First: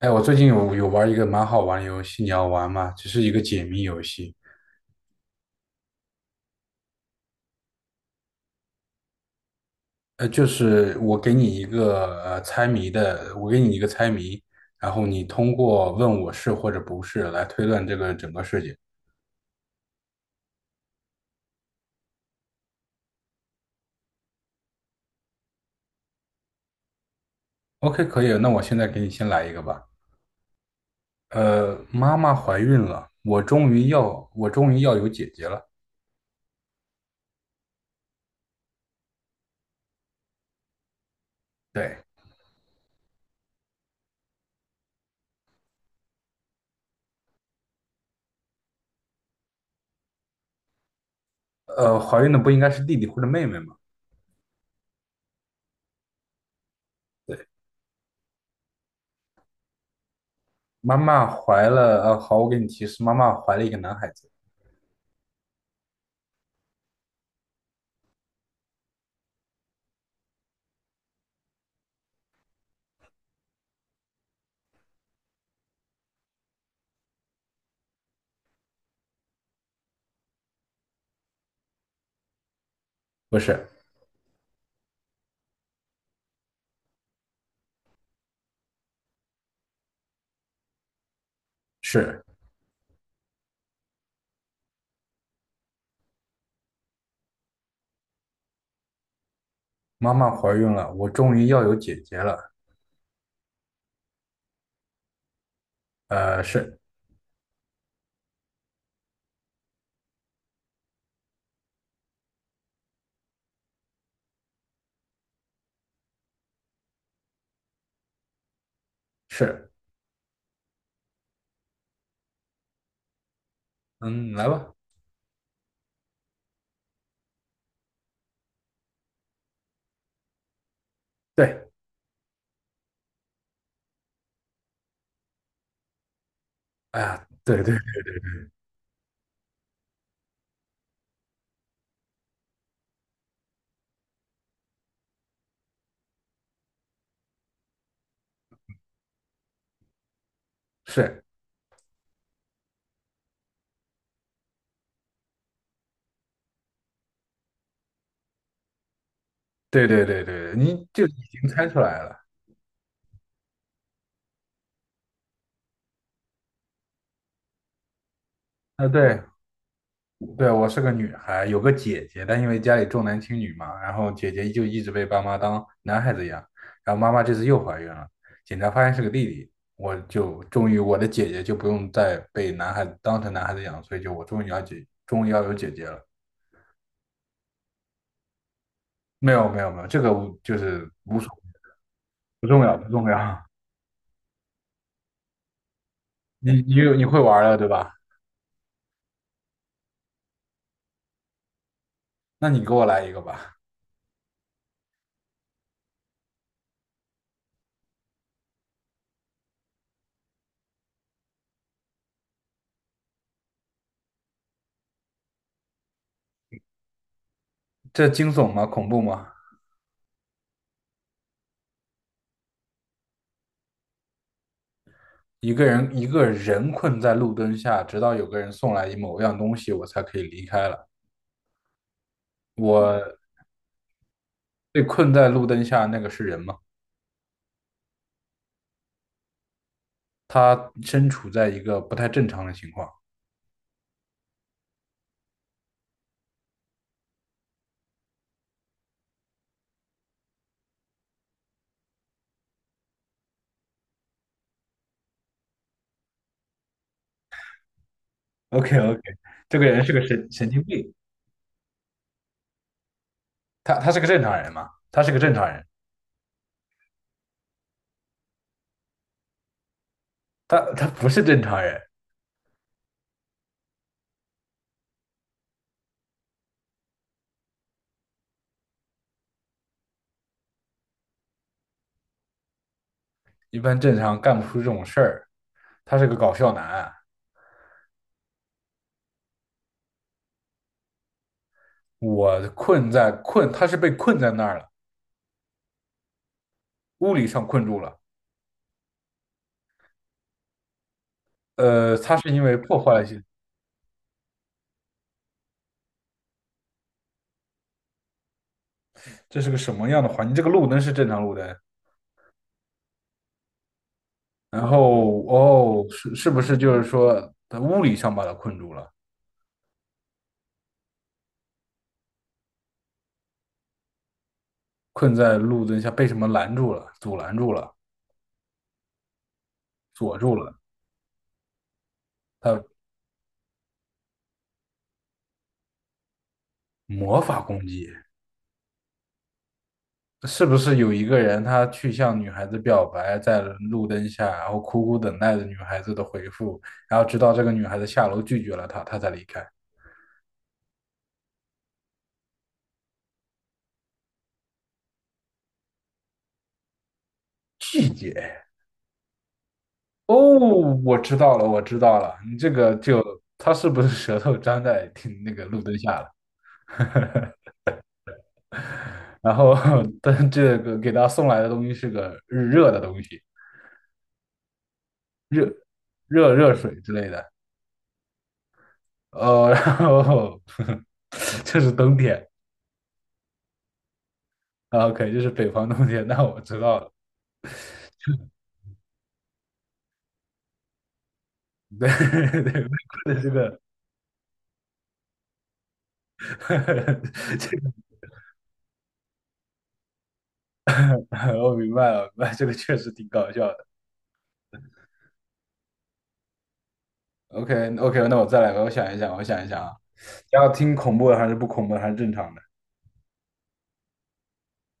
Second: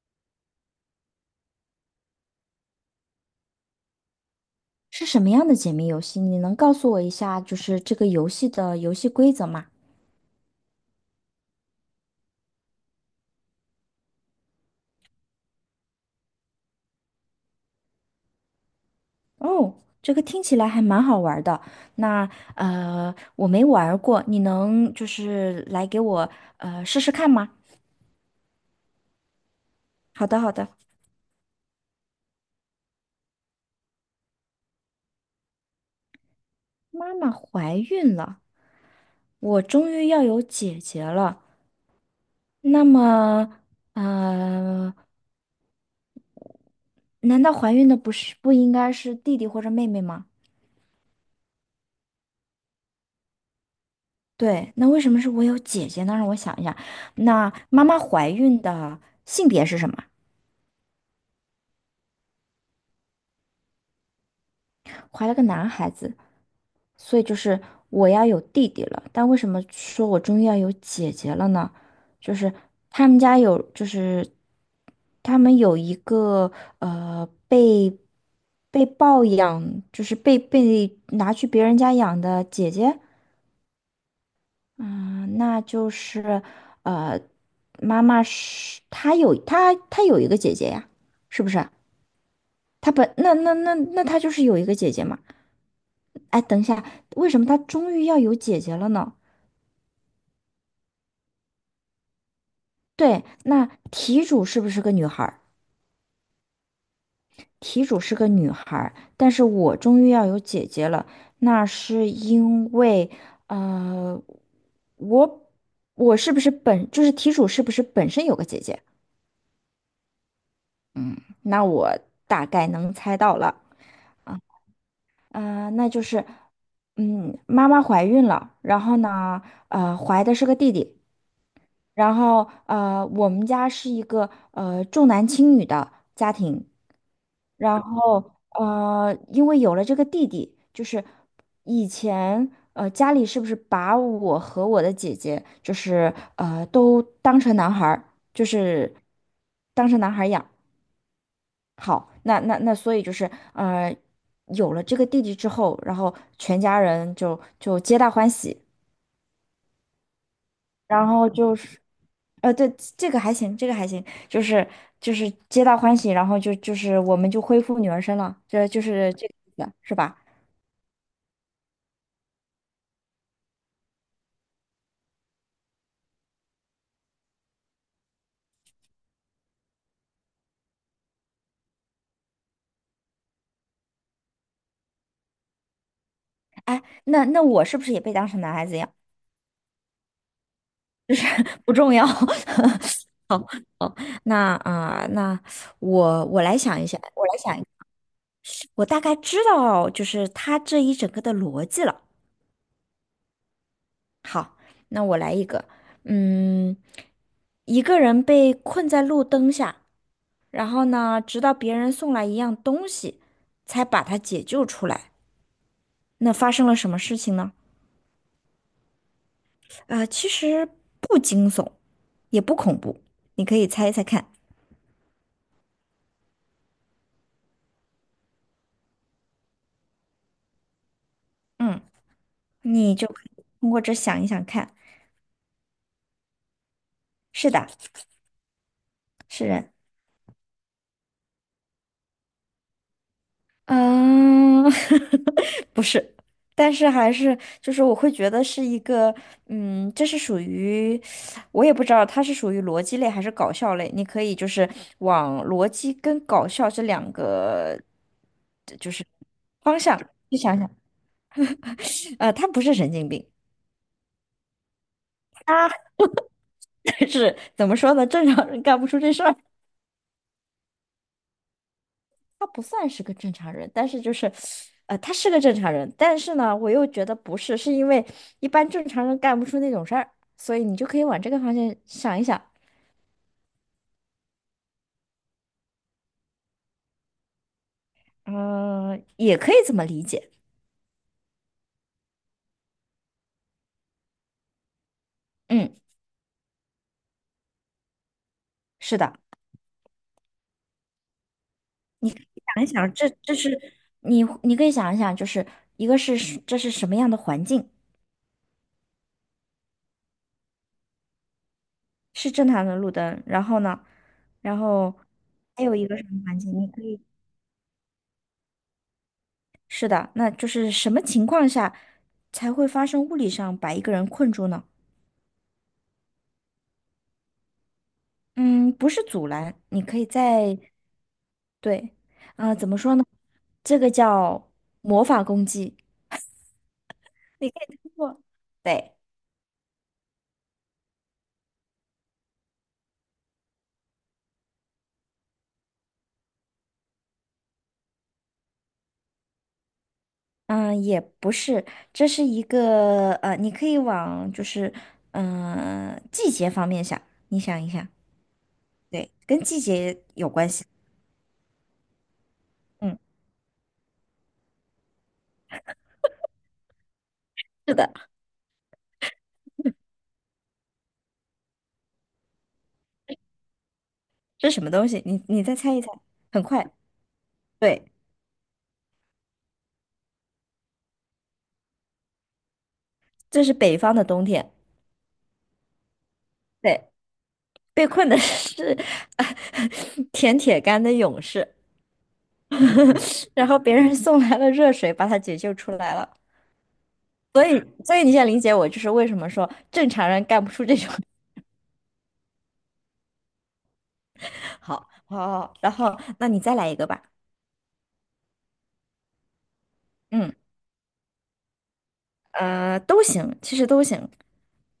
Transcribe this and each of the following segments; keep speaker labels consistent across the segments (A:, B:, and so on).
A: 哎，我最近有玩一个蛮好玩的游戏，你要玩吗？只是一个解谜游戏，
B: 是什么样的解谜游戏？你能告诉我一下，就是这个游戏的游戏规则吗？
A: 就是我给你一个猜谜的，我给你一个猜谜，然后你通过问我是或者不是来推断这个整个事情。
B: 哦，这个听起来还蛮好玩儿的。那我没玩儿过，你能就是来给我试试看吗？
A: OK，可以，那我现在给你先来一个吧。
B: 好的，好的。
A: 妈妈怀孕了，我终于要有姐姐了。
B: 妈妈怀孕了，我终于要有姐姐了。
A: 对，
B: 那么呃，难道怀孕的不应该是弟弟或者妹妹吗？
A: 怀孕的不应该是弟弟或者妹妹吗？
B: 对，那为什么是我有姐姐呢？让我想一下，那妈妈怀孕的性别是什么？
A: 妈妈怀了，呃，好，我给你提示，妈妈怀了一个男孩子，
B: 怀了个男孩子，所以就是我要有弟弟了。但为什么说我终于要有姐姐了呢？就是他们家有，就是他们有一个呃被被抱养，就是被拿去别人家养的姐姐，
A: 不是，
B: 嗯，那就是，呃，妈妈是她有一个姐姐呀，是不是？
A: 是。
B: 她本那那那那她就是有一个姐姐嘛。哎，等一下，为什么她终于要有姐姐了呢？
A: 妈妈怀孕了，我终于要有姐姐了。
B: 对，那题主是不是个女孩儿？
A: 呃，是
B: 题主是个女孩儿，但是我终于要有姐姐了，那是因为，呃，我我是不是本就是题主是不是本身有个姐姐？
A: 是，
B: 那我大概能猜到了。
A: 嗯，来吧。
B: 啊、那就是，妈妈怀孕了，然后呢，怀的是个弟弟，
A: 对，
B: 然后我们家是一个重男轻女的家庭，
A: 哎呀，对
B: 然后因为有了这个弟弟，就是以前家里是不是把我和我的姐姐就是都当成男孩儿，就是当成男孩儿养。
A: 是，
B: 好，那，所以就是，有了这个弟弟之后，然后全家人就皆大欢喜，
A: 对，你就
B: 然
A: 已
B: 后
A: 经
B: 就
A: 猜
B: 是，
A: 出来了。
B: 对，这个还行，这个还行，就是皆大欢喜，然后就是我们就恢复女儿身了，这就
A: 啊，
B: 是
A: 对
B: 这个意思，是吧？
A: 对，我是个女孩，有个姐姐，但因为家里重男轻女嘛，然后姐姐就一直被爸妈当男孩子养，然后妈妈这次又怀孕了，检查发现是个弟弟，我就终于我的姐姐就不用再被男孩子当成男孩子养，所以就我终于要姐，终于要有姐姐了。
B: 哎，那我是不是也被当成男孩子一样？
A: 没有，这个无就是无所。
B: 不重要。
A: 不重要，不重要。
B: 哦，那啊、呃那我
A: 你
B: 来
A: 你
B: 想一
A: 有
B: 下，
A: 会
B: 我来
A: 玩了，
B: 想一，
A: 对吧？
B: 我大概知道就是他这一整个的逻辑了。
A: 那你给我来一个吧。
B: 好，那我来一个，嗯，一个人被困在路灯下，然后呢，直到别人送来一样东西，才把他解救出来。那发生了什么事情呢？
A: 这惊悚吗？恐怖吗？
B: 其实不惊悚，也不恐怖，你可以猜一猜看。
A: 一个人困在路灯下，直到有个人送来某样东西，我才可以离开了。
B: 嗯，你就
A: 我
B: 可以通过这想一想看。
A: 被困在路灯下，那个是人吗？
B: 是的，是人。
A: 他身处在一个不太正常的情况。
B: 嗯，不是，但是还是就是我会觉得是一个，这是属于，我也不知道它是属于逻辑类还是搞笑类，你可以就是往逻辑跟搞笑这两个
A: OK，这个
B: 方
A: 人是
B: 向
A: 个
B: 去
A: 神
B: 想
A: 经
B: 想，
A: 病。
B: 他不是神经病，
A: 他是个正常人吗？他是个正常人，
B: 是怎么说呢？正常人干不出这事儿。
A: 他不是正常人。
B: 他不算是个正常人，但是就是，他是个正常人，但是呢，我又觉得不是，是因为一般正常人干不出那种事儿，所以你就可以往这个方向想一想，
A: 一般正常干不出这种事儿。他是个搞笑男，
B: 嗯、也可以这么理解，
A: 我困在困，他是被困在那儿了，
B: 嗯，
A: 物理上困住了。
B: 是的，
A: 他是因为
B: 想一
A: 破
B: 想，
A: 坏了一
B: 这
A: 些
B: 这是你可以想一想，就是一个是是这是什么样的环境，
A: 这是个什么样的环境？这个路灯是正常路灯，
B: 是正常的路灯，然后呢，然
A: 然
B: 后
A: 后
B: 还有一个什么
A: 是
B: 环
A: 不
B: 境，
A: 是
B: 你
A: 就
B: 可
A: 是
B: 以，
A: 说他物理上把他困住了，
B: 是的，那就是什么情况下才会发生物理上把一个人困住呢？
A: 困在路灯下被什么拦住了，阻拦住了，
B: 嗯，不是阻拦，你可以
A: 锁住了？
B: 在，对，啊，
A: 他
B: 怎么说呢？这个叫魔法攻击，
A: 魔法
B: 你
A: 攻
B: 可以
A: 击
B: 通过，对，
A: 是不是有一个人他去向女孩子表白，在路灯下，然后苦苦等待着女孩子的回复，然后直到这个女孩子下楼拒绝了他，他才离开。
B: 嗯，也不是，这是一个你可以往就是，季节方面想，你想一想，
A: 拒绝。
B: 对，跟季节
A: 哦，
B: 有关系。
A: 我知道了，你这个
B: 嗯，
A: 就他是不是舌头粘在挺那个路灯下了？
B: 是的，
A: 然后，但这个给他送来的东西是个热的东西，
B: 这是什么东西？你
A: 热
B: 再猜一猜，很
A: 热
B: 快，
A: 水之类的。
B: 对，
A: 然后 这是冬天
B: 这是北方的冬天，
A: 啊，OK，这是北方冬天，那我知道
B: 对，
A: 了。
B: 被困的是 舔铁杆的勇士。
A: 对 对，这
B: 然
A: 个
B: 后别人送来了热水，把他解救出来了。所
A: 这
B: 以，
A: 个
B: 所以你现在理解我，就是为什么说正常人干不出这种。
A: 我明白了，明白，这个确实挺搞笑的。
B: 好，好，好，然后那你再来一个吧。
A: OK，那我再来吧，我想一想啊，
B: 嗯，
A: 要听恐怖的还是不恐怖的还是正常的
B: 都行，其实都行。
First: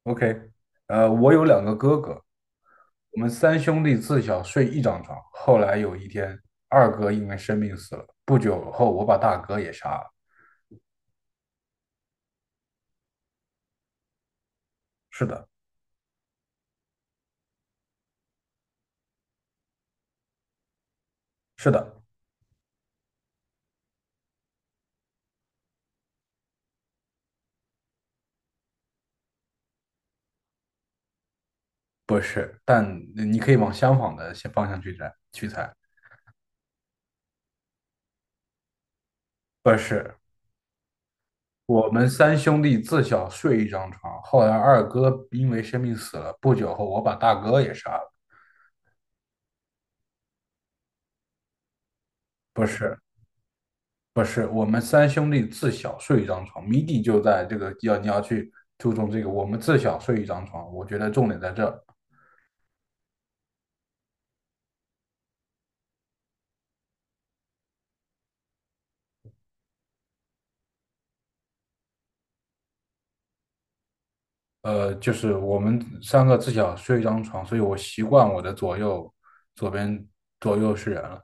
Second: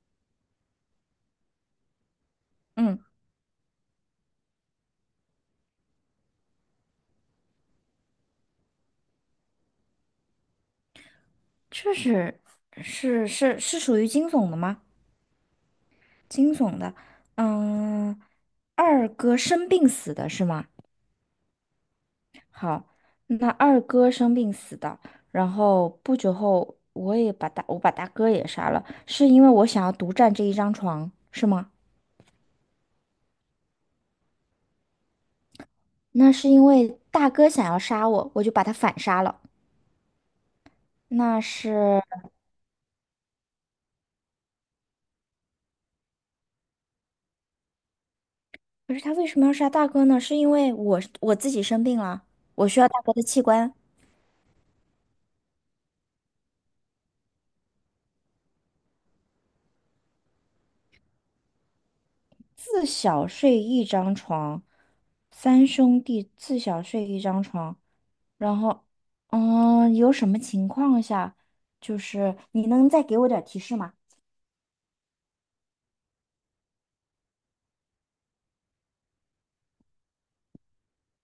A: ？OK，我有两个哥哥，
B: 嗯，
A: 我们三兄弟自小睡一张床，后来有一天，二哥因为生病死了，不久后我把大哥也杀了。
B: 这是属于惊悚的吗？
A: 是的，
B: 惊悚的。嗯，二哥生病死的是吗？
A: 是的，
B: 好，那二哥生病死的，然后不久后我也把大哥也杀了，是因为我想要独占这一张床，是吗？
A: 不是，但你可以往相反的方向去猜，去猜，
B: 那是因为大哥想要杀我，我就把他反杀了。
A: 不是。
B: 那
A: 我
B: 是，
A: 们三兄弟自小睡一张床，后来二哥因为生病死了，不久后我把大哥也杀了。
B: 可是他为什么要杀大哥呢？是因为我自己生病了，
A: 不
B: 我需要
A: 是，
B: 大哥的器官。
A: 不是，我们三兄弟自小睡一张床，谜底就在这个要去注重这个，我们自小睡一张床，我觉得重点在这儿，
B: 自小睡一张床，三兄弟自小睡一张床。然后，有什么情况下，就是你能再给我点儿提示吗？
A: 就是我们三个自小睡一张床，所以我习惯我的左边左右是人了，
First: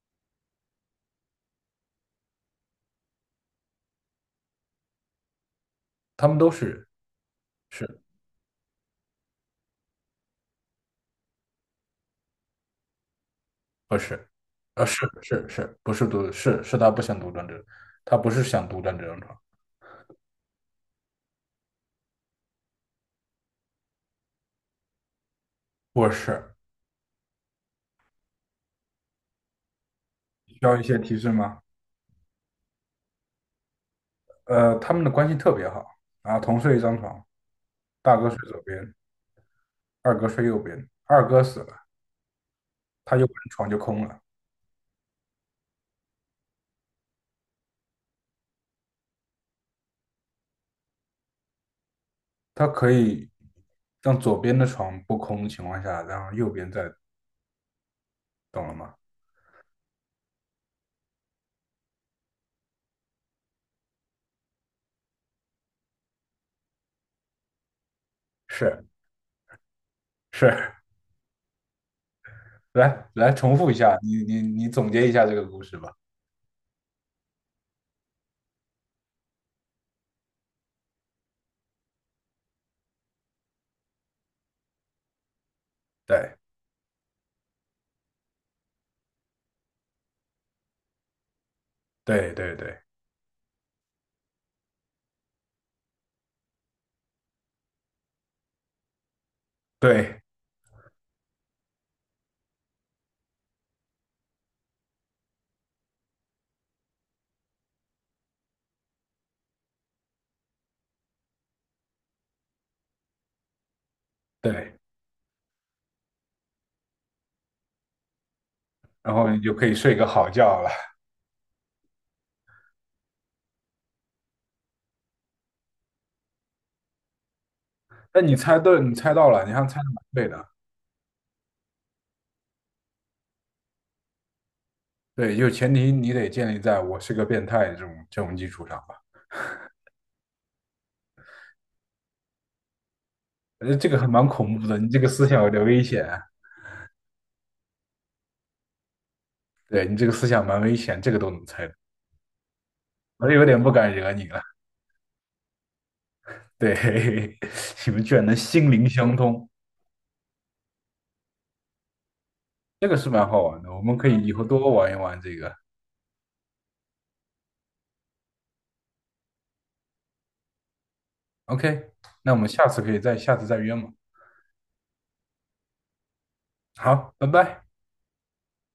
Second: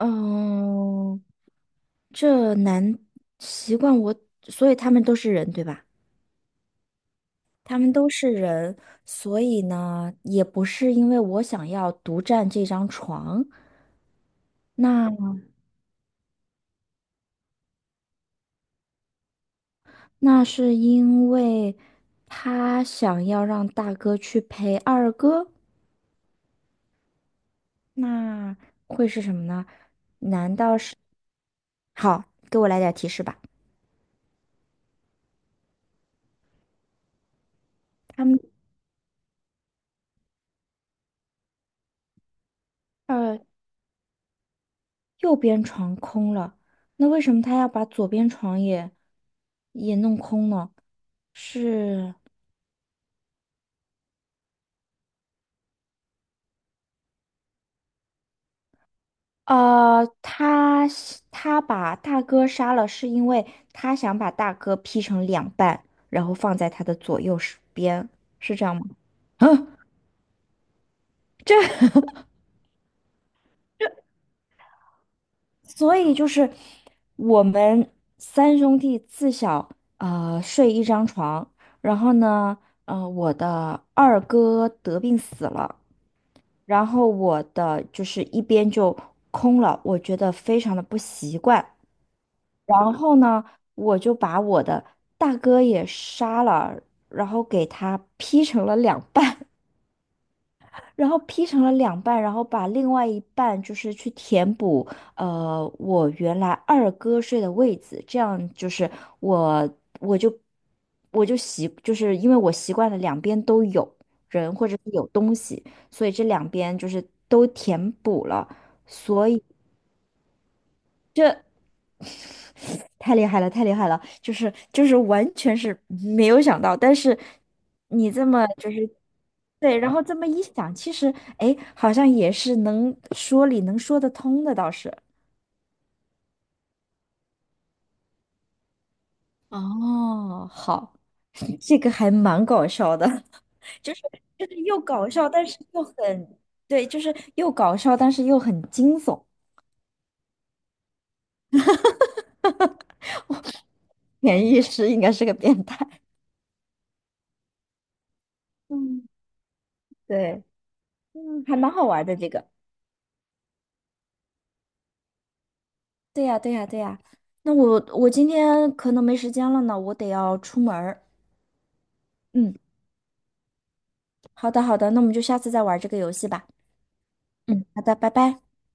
B: 嗯，这难习惯我，所以他们都是人，对吧？
A: 他们都是人，
B: 他们
A: 是
B: 都是人，所以呢，也不是因为我想要独占这张床，
A: 不是？是是
B: 那
A: 是，不是独是是他不想独占这，他不是想独占这张床，
B: 那是因为他想要让大哥去陪二哥，
A: 不是，
B: 那会是什么呢？
A: 需要一些提示吗？
B: 好，给我来点提示吧。
A: 他们的关系特别好，然后同睡一张床，大
B: 他
A: 哥睡
B: 们。
A: 左边，二哥睡右边，二哥死了，他右边的床就空了。
B: 右边床空了，那为什么他要把左边床也弄空呢？是，
A: 他可以让左边的床不空的情况下，然后右边再，懂了吗？
B: 呃，他他把大哥杀了，是因为他想把大哥劈成两半，然后放在他的左右手边，是这样吗？
A: 是
B: 啊，
A: 是，
B: 这，
A: 来重复一下，你总结一下这个故事吧。
B: 所以就是我们三兄弟自小睡一张床，然后呢，我的二哥得病死了。
A: 对
B: 然后我的就是一边就空了，我觉得非常的不习惯。
A: 对对对
B: 然后呢，我就把我的大哥也杀了，然后给他劈成了两半。
A: 对
B: 然后劈成了两半，然后把另外一半就是去填补，我原来二哥睡的位子，这样就是我我就我就习，就是因为我习惯了两边都有人或者
A: 对，
B: 是有东西，所以这两边就是都填补了，
A: 然后
B: 所
A: 你
B: 以。
A: 就可以睡个好觉了。
B: 这。太厉害了，太厉害了！就是完全是没有想到，但是你
A: 那
B: 这
A: 你
B: 么
A: 猜
B: 就
A: 对，
B: 是
A: 你猜到了，你还
B: 对，
A: 猜的
B: 然后
A: 蛮
B: 这么
A: 对
B: 一
A: 的。
B: 想，其实哎，好像也是能说得通的，倒是。
A: 对，就前提你得建立在我是个变态这种基础上吧。
B: 哦，好 这个还蛮搞笑的，
A: 这
B: 就
A: 个
B: 是
A: 还蛮
B: 就是
A: 恐怖的，
B: 又
A: 你这个
B: 搞
A: 思
B: 笑，
A: 想
B: 但
A: 有
B: 是
A: 点危
B: 又
A: 险啊
B: 很对，就是又搞笑，但是又很惊悚。
A: 对你这个思想蛮危险，这个都能猜到。我有点不敢惹你了。
B: 潜意识应该是个变态。
A: 对，你们居然能心灵
B: 嗯，
A: 相通，
B: 对，还蛮好玩的这个。
A: 这个是蛮好玩的。我们可以以后多玩一玩这个。
B: 对呀，对呀，对呀。那我今天可能没时间了呢，我得要出门儿。
A: OK,那我们
B: 嗯，
A: 下次可以下次再约嘛。
B: 好的，好的，那我们就下次再玩这个游戏吧。
A: 好，拜拜。
B: 嗯，好的，拜拜。